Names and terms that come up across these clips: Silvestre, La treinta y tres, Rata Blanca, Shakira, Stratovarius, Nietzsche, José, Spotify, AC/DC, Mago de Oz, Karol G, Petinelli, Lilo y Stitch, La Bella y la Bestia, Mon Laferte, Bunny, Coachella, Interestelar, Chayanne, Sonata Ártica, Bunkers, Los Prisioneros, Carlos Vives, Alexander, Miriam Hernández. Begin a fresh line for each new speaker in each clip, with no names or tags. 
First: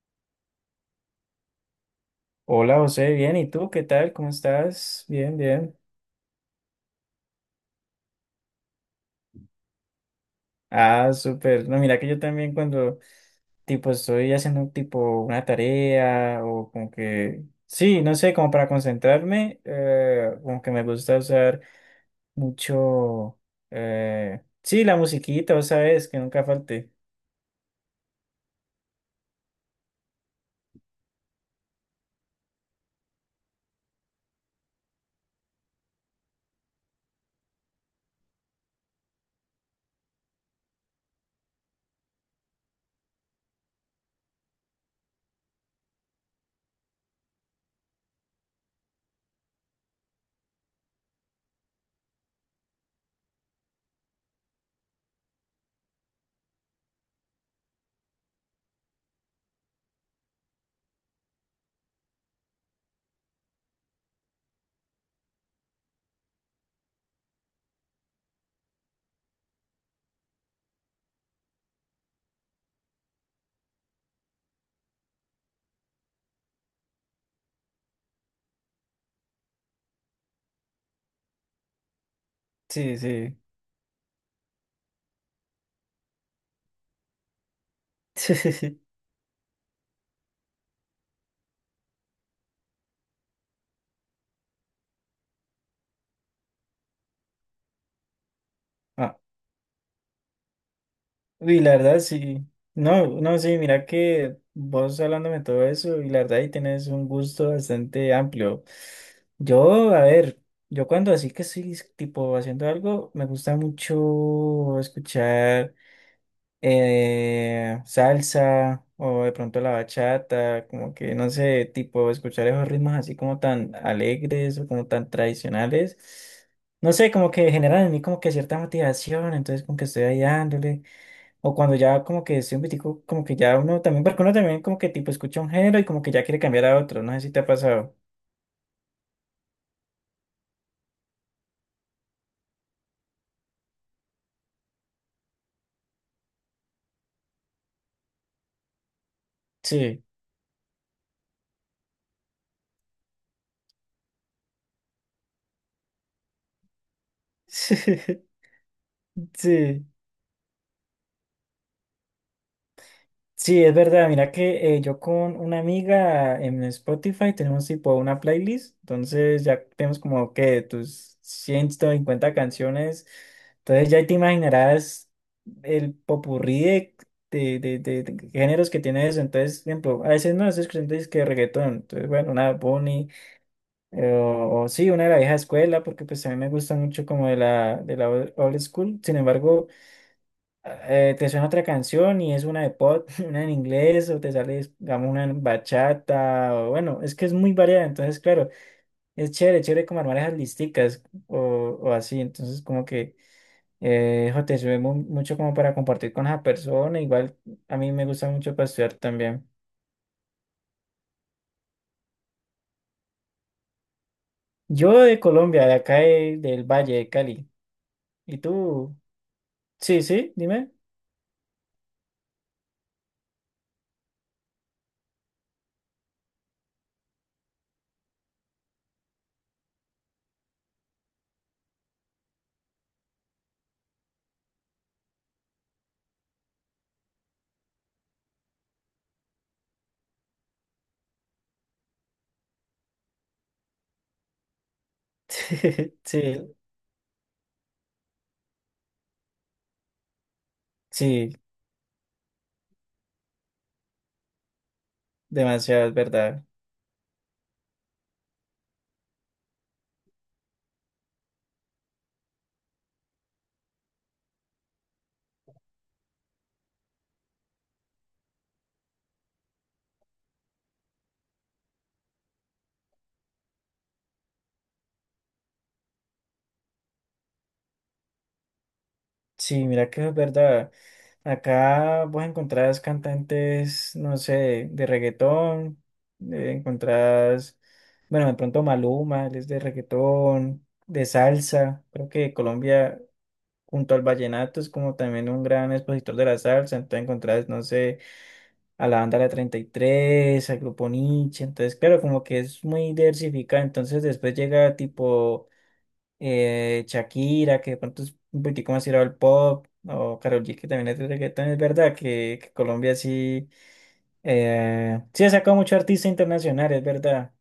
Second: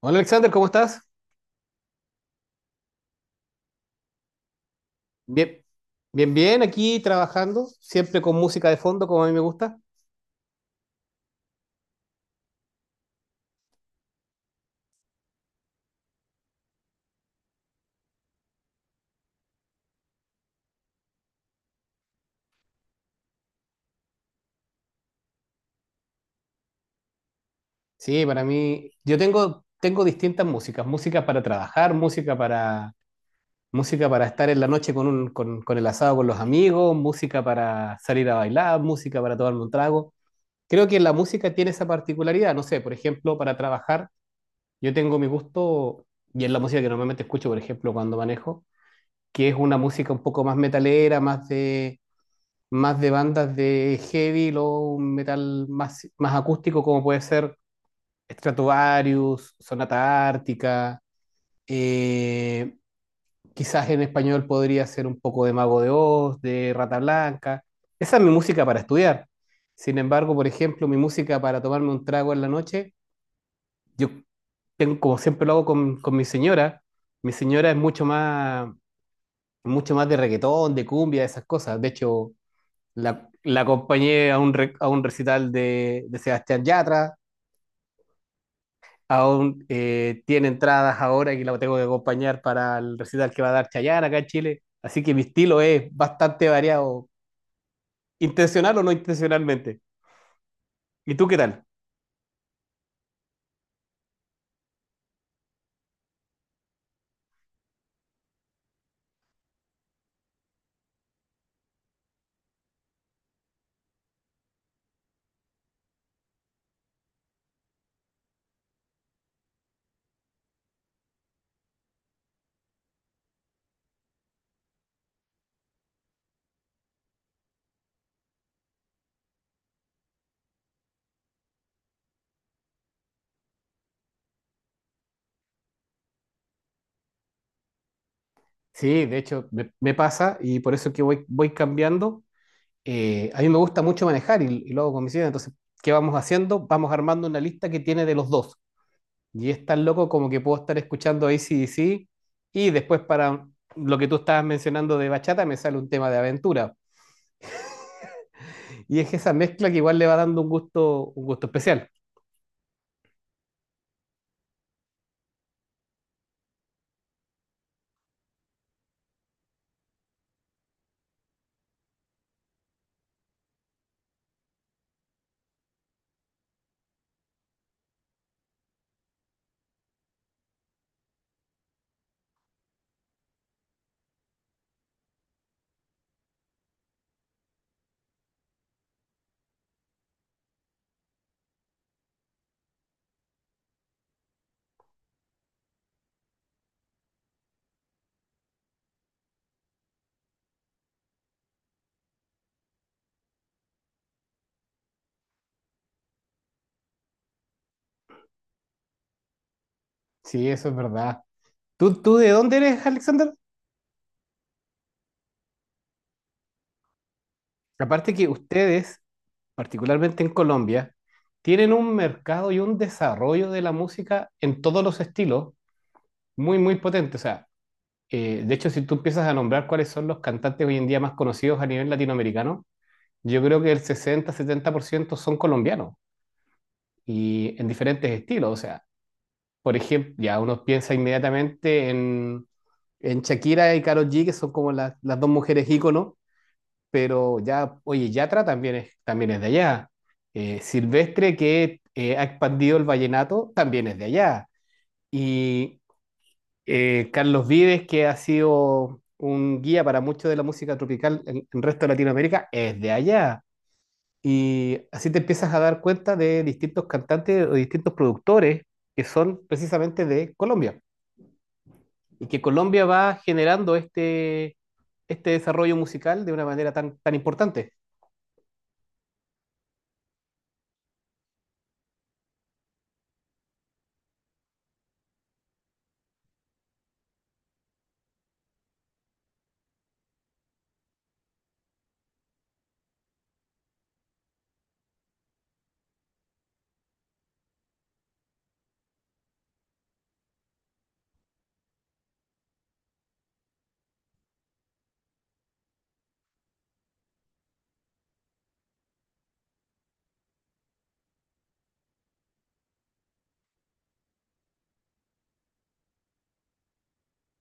Hola Alexander, ¿cómo estás?
Hola José, bien, ¿y tú qué tal? ¿Cómo estás? Bien,
Bien,
bien.
bien, bien, aquí trabajando, siempre con música de fondo, como a mí me gusta.
Ah, súper. No, mira que yo también cuando tipo estoy haciendo tipo una tarea o como que, sí, no sé, como para concentrarme, como que me gusta usar mucho, sí, la musiquita, ¿vos sabes? Que nunca falte.
Sí, para mí, yo tengo distintas músicas, música para trabajar, música para estar en la noche con el asado con los amigos, música para salir a bailar, música para tomarme un trago. Creo que la música tiene esa particularidad, no sé, por ejemplo, para trabajar, yo tengo mi gusto, y es la música que normalmente escucho, por ejemplo, cuando manejo, que es una música un poco más metalera, más de bandas de heavy, luego un metal más acústico como puede ser Stratovarius, Sonata Ártica, eh, quizás en español podría ser un poco de Mago de Oz, de Rata Blanca. Esa es mi música para estudiar. Sin embargo, por ejemplo, mi música para tomarme un trago en la noche, yo tengo, como siempre lo hago con mi señora, mi señora es mucho más, mucho más de reggaetón, de cumbia, de esas cosas. De hecho,
Sí,
La,
sí.
la acompañé a a un recital de Sebastián Yatra. Aún tiene entradas ahora que la tengo que acompañar para el recital que va a dar Chayanne acá en Chile. Así que mi estilo es bastante variado, intencional o no intencionalmente. ¿Y tú qué
Y
tal?
la verdad, sí. No, no, sí, mira que vos hablándome todo eso y la verdad ahí tienes un gusto bastante amplio. Yo, a ver, yo cuando así que estoy tipo haciendo algo, me gusta mucho escuchar salsa o de pronto la bachata, como que no sé, tipo escuchar esos ritmos así como tan alegres o como tan tradicionales. No sé, como que generan en mí como que cierta motivación, entonces como que estoy ahí dándole. O cuando ya como que estoy un poquitico, como que ya uno también, porque uno también como que tipo escucha un género y como que ya quiere cambiar a otro, no sé si te ha pasado.
Sí, de hecho me pasa y por eso es que voy cambiando. A mí me gusta mucho manejar y lo hago con mis hijas. Entonces, ¿qué vamos haciendo? Vamos armando una lista que tiene de los dos. Y es tan
Sí,
loco como que puedo estar escuchando AC/DC y después para lo que tú estabas mencionando de bachata me sale un tema de aventura. Y es esa mezcla que
sí,
igual le va dando un gusto especial.
sí, es verdad, mira que yo con una amiga en Spotify tenemos tipo una playlist, entonces ya tenemos como que tus 150 canciones, entonces ya te imaginarás el popurrí de géneros que tiene eso, entonces, por ejemplo, a veces no estoy escuchando que reggaetón, entonces bueno, una Bunny. O sí, una de la vieja escuela, porque pues a mí me gusta mucho como de la old old school. Sin embargo, te suena otra canción y es una de pop, una en inglés, o te sale, digamos, una en bachata, o bueno, es que es muy variada. Entonces, claro, es chévere, chévere como armar esas listicas o, o así. Entonces, como que jo, te sirve mucho como para compartir con esa persona. Igual a mí me gusta mucho para estudiar también.
Sí, eso es verdad. ¿Tú de dónde eres, Alexander?
Yo de Colombia, de acá del Valle de Cali.
Aparte que
¿Y tú?
ustedes,
Sí,
particularmente en
sí, dime.
Colombia, tienen un mercado y un desarrollo de la música en todos los estilos muy, muy potente. O sea, de hecho, si tú empiezas a nombrar cuáles son los cantantes hoy en día más conocidos a nivel latinoamericano, yo creo que el sesenta, setenta por ciento son colombianos y en diferentes estilos. O sea, por ejemplo, ya uno piensa inmediatamente en Shakira y Karol G, que son como las dos mujeres íconos,
Sí,
pero ya, oye, Yatra también es de allá.
sí,
Silvestre, que ha expandido el vallenato, también es de allá. Y
demasiado, es verdad.
Carlos Vives, que ha sido un guía para mucho de la música tropical en el resto de Latinoamérica, es de allá. Y así te empiezas a dar cuenta de distintos cantantes o distintos productores que son precisamente de Colombia y que Colombia va generando este desarrollo musical de una manera tan, tan importante.
Sí, mira que es verdad. Acá vos encontrás cantantes, no sé, de reggaetón, encontrás, bueno, de pronto Maluma, él es de reggaetón, de salsa. Creo que Colombia, junto al vallenato, es como también un gran expositor de la salsa. Entonces encontrás, no sé, a la banda La 33 al grupo Nietzsche. Entonces, claro, como que es muy diversificado. Entonces después llega tipo... Shakira, que de pronto es un poquitico más tirado al pop, o Karol G, que también es de reggaetón, es verdad que Colombia sí, sí ha sacado mucho artista internacional, es verdad.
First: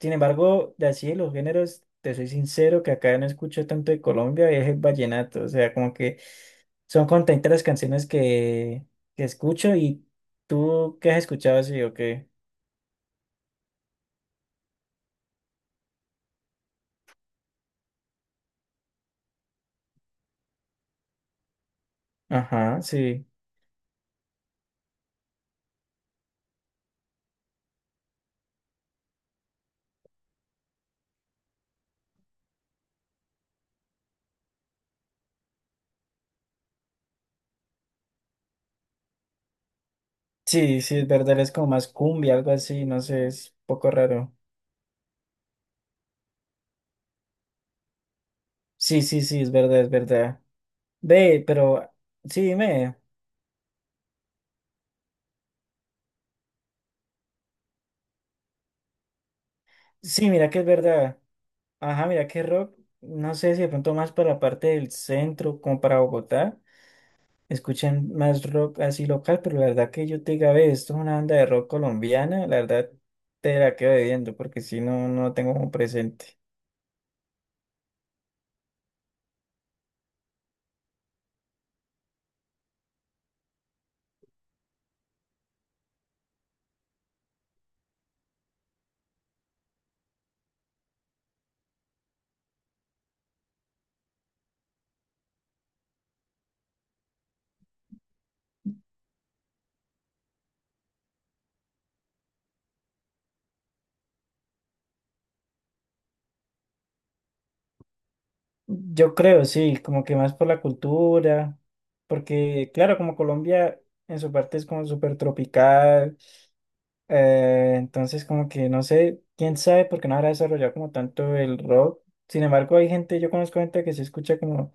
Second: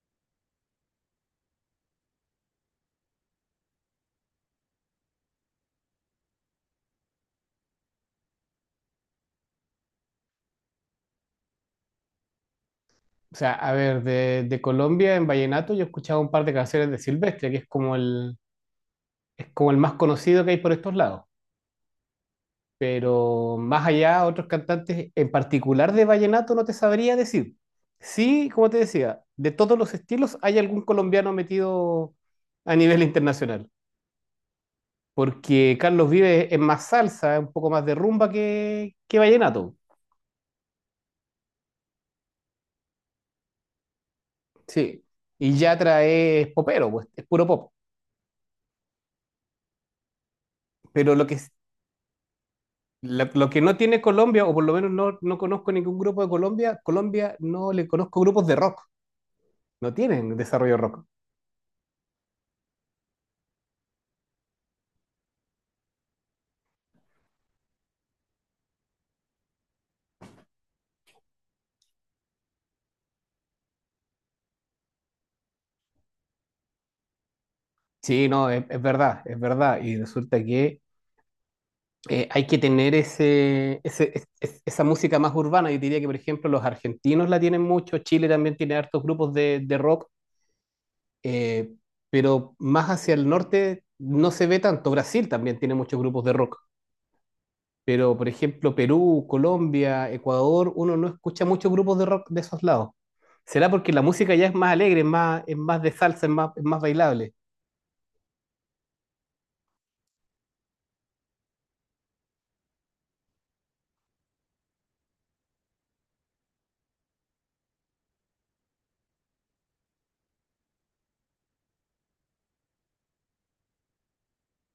Sin embargo, de así de los géneros, te soy sincero que acá no escucho tanto de Colombia, es el vallenato, o sea, como que son contentas las canciones que escucho y tú, ¿qué has escuchado así o qué?
O sea, a ver, de Colombia en Vallenato yo he escuchado un par de canciones de Silvestre, que es como es como el más conocido que hay por estos lados.
Ajá, sí.
Pero más allá, otros cantantes, en particular de vallenato, no te sabría decir. Sí, como te decía, de todos los estilos hay algún colombiano metido a nivel internacional, porque Carlos Vives es más salsa, es un poco más de rumba que vallenato,
Sí, sí, es verdad, es como más cumbia, algo así, no sé, es un poco raro.
sí. Y Yatra es popero, pues, es puro pop.
Sí, sí, sí, es verdad, es verdad.
Pero lo que,
Ve, pero sí, dime.
lo que no tiene Colombia, o por lo menos no conozco ningún grupo de Colombia, Colombia no le conozco grupos de rock, no
Sí,
tienen
mira que es
desarrollo rock.
verdad. Ajá, mira que rock, no sé si de pronto más para la parte del centro, como para Bogotá, escuchan más rock así local, pero la verdad que yo te diga, ve, esto es una banda de rock colombiana, la verdad te la quedo debiendo, porque si no, no tengo como presente.
Sí, no, es verdad, es verdad. Y resulta que hay que tener esa música más urbana. Yo diría que, por ejemplo, los argentinos la tienen mucho, Chile también tiene hartos grupos de rock, eh, pero más hacia el norte no se ve tanto. Brasil también tiene muchos grupos de rock, pero, por ejemplo, Perú, Colombia, Ecuador, uno no escucha muchos grupos de rock de esos lados. ¿Será porque la música ya es más alegre, es es más de salsa, es es más bailable?
Yo creo, sí, como que más por la cultura, porque claro, como Colombia en su parte es como súper tropical. Entonces, como que no sé, quién sabe por qué no habrá desarrollado como tanto el rock. Sin embargo, hay gente, yo conozco gente que se escucha como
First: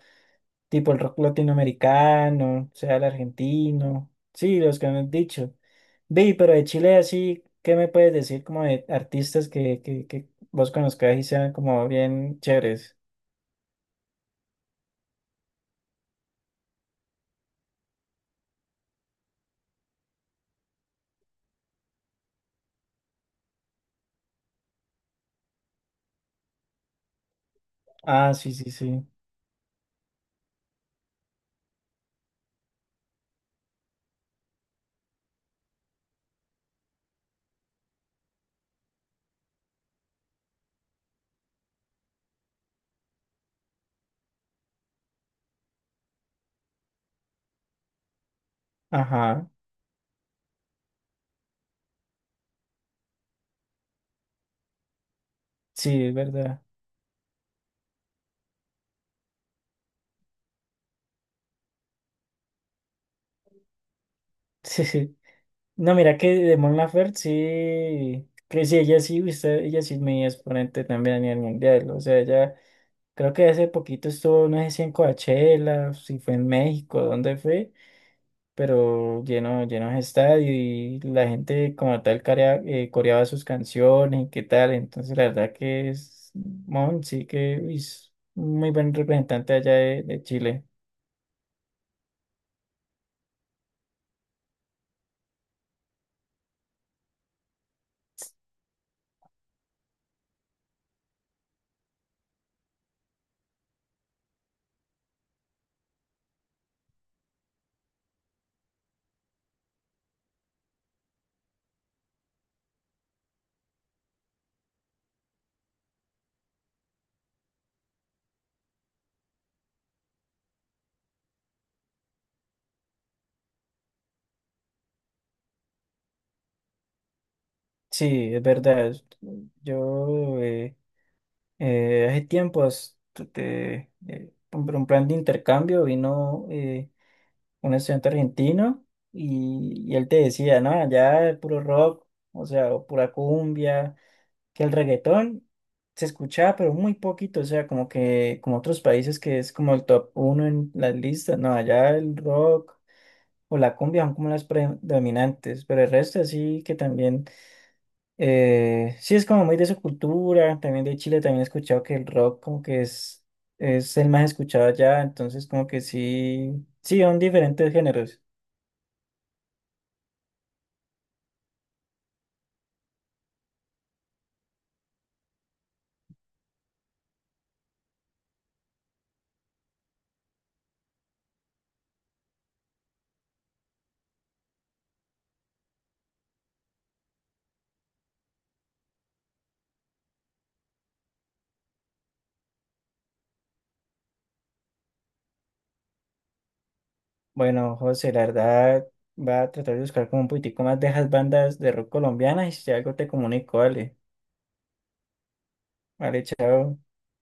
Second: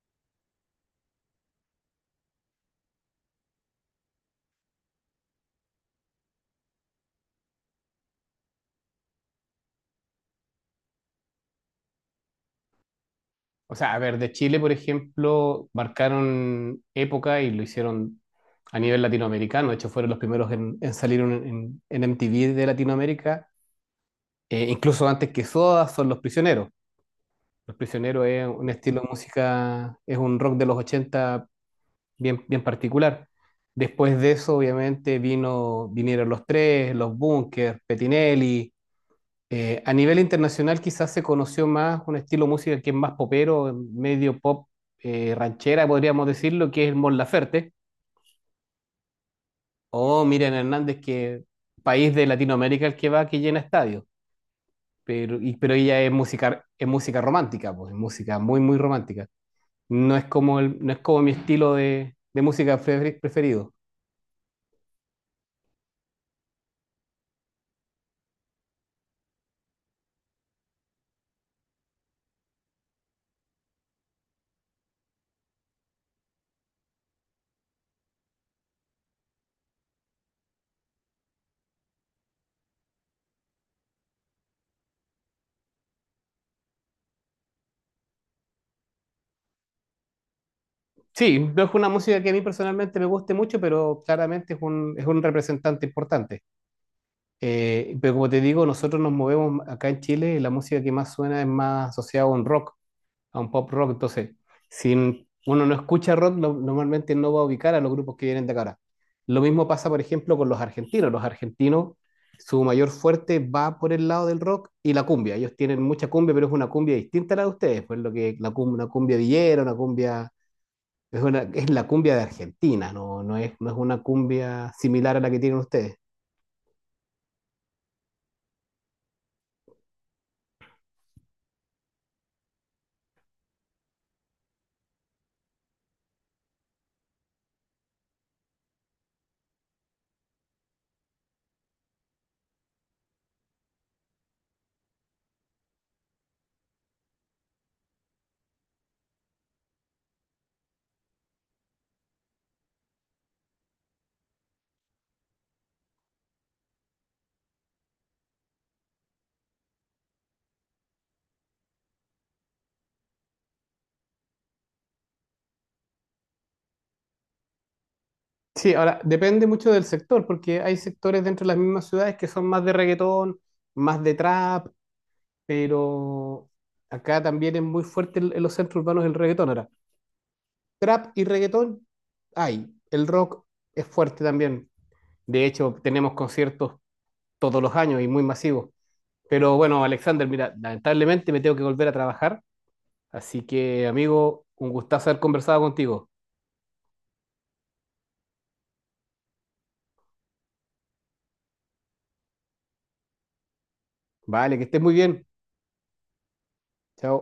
tipo el rock latinoamericano, o sea el argentino, sí, los que me han dicho. Vi, pero de Chile así, ¿qué me puedes decir como de artistas que vos conozcas y sean como bien chéveres?
O sea, a ver, de Chile, por ejemplo, marcaron época y lo hicieron a nivel latinoamericano. De hecho, fueron los primeros en salir en MTV de Latinoamérica. Incluso antes que Soda, son Los Prisioneros. Los Prisioneros
Ah,
es
sí,
un
sí,
estilo
sí.
de música, es un rock de los 80 bien, bien particular. Después de eso, obviamente, vinieron los tres, los Bunkers, Petinelli, a nivel internacional quizás se conoció más un estilo musical que es más popero, medio pop ranchera, podríamos decirlo, que es el Mon Laferte,
Ajá,
o Miriam Hernández, que país de Latinoamérica el que va, que llena estadios, pero, pero ella
sí, es verdad.
es música romántica, pues, es música muy, muy romántica. No es como, no es como mi estilo de música preferido.
No, mira que de Mon Laferte sí, que sí, ella sí, usted, ella sí es mi exponente también a nivel mundial. O sea, ella creo que hace poquito estuvo, no sé si en Coachella, si fue en México, dónde fue, pero lleno, lleno de estadio y la gente como tal coreaba sus canciones y qué tal. Entonces, la verdad que es Mon, sí que uy, es un muy buen representante allá de Chile.
Sí, no es una música que a mí personalmente me guste mucho, pero claramente es es un representante importante. Pero como te digo, nosotros nos movemos acá en Chile, y la música que más suena es más asociada a un rock, a un pop rock. Entonces, si uno no escucha rock, normalmente no va a ubicar a los grupos que vienen de acá. Lo mismo pasa, por ejemplo, con los argentinos. Los argentinos, su mayor fuerte va por el lado del rock y la cumbia. Ellos tienen mucha cumbia, pero es una cumbia distinta a la de ustedes. Pues lo que una cumbia villera, una cumbia es la cumbia de Argentina, no es, no es una cumbia similar a la que tienen ustedes.
Sí, es verdad. Yo. Hace tiempo un plan de intercambio vino un estudiante argentino y él te decía, no, allá el puro rock, o sea, o pura cumbia, que el reggaetón se escuchaba, pero muy poquito, o sea, como que como otros países que es como el top uno en las listas, no, allá el rock o la cumbia son como las predominantes, pero el resto sí que también sí, es como muy de su cultura, también de Chile, también he escuchado que el rock como que es el más escuchado allá, entonces como que sí, sí, son diferentes géneros.
Sí, ahora depende mucho del sector, porque hay sectores dentro de las mismas ciudades que son más de reggaetón, más de trap, pero acá también es muy fuerte en los centros urbanos el reggaetón. Ahora, trap y reggaetón hay, el rock es fuerte también. De hecho, tenemos conciertos todos los años y muy masivos. Pero bueno, Alexander, mira, lamentablemente me tengo que volver a trabajar, así que amigo, un gustazo haber conversado contigo.
Bueno, José, la verdad, va a tratar de buscar como un poquitico más de esas bandas de rock colombianas y si algo te comunico, vale,
Vale, que estés muy bien.
vale, chao.
Chao.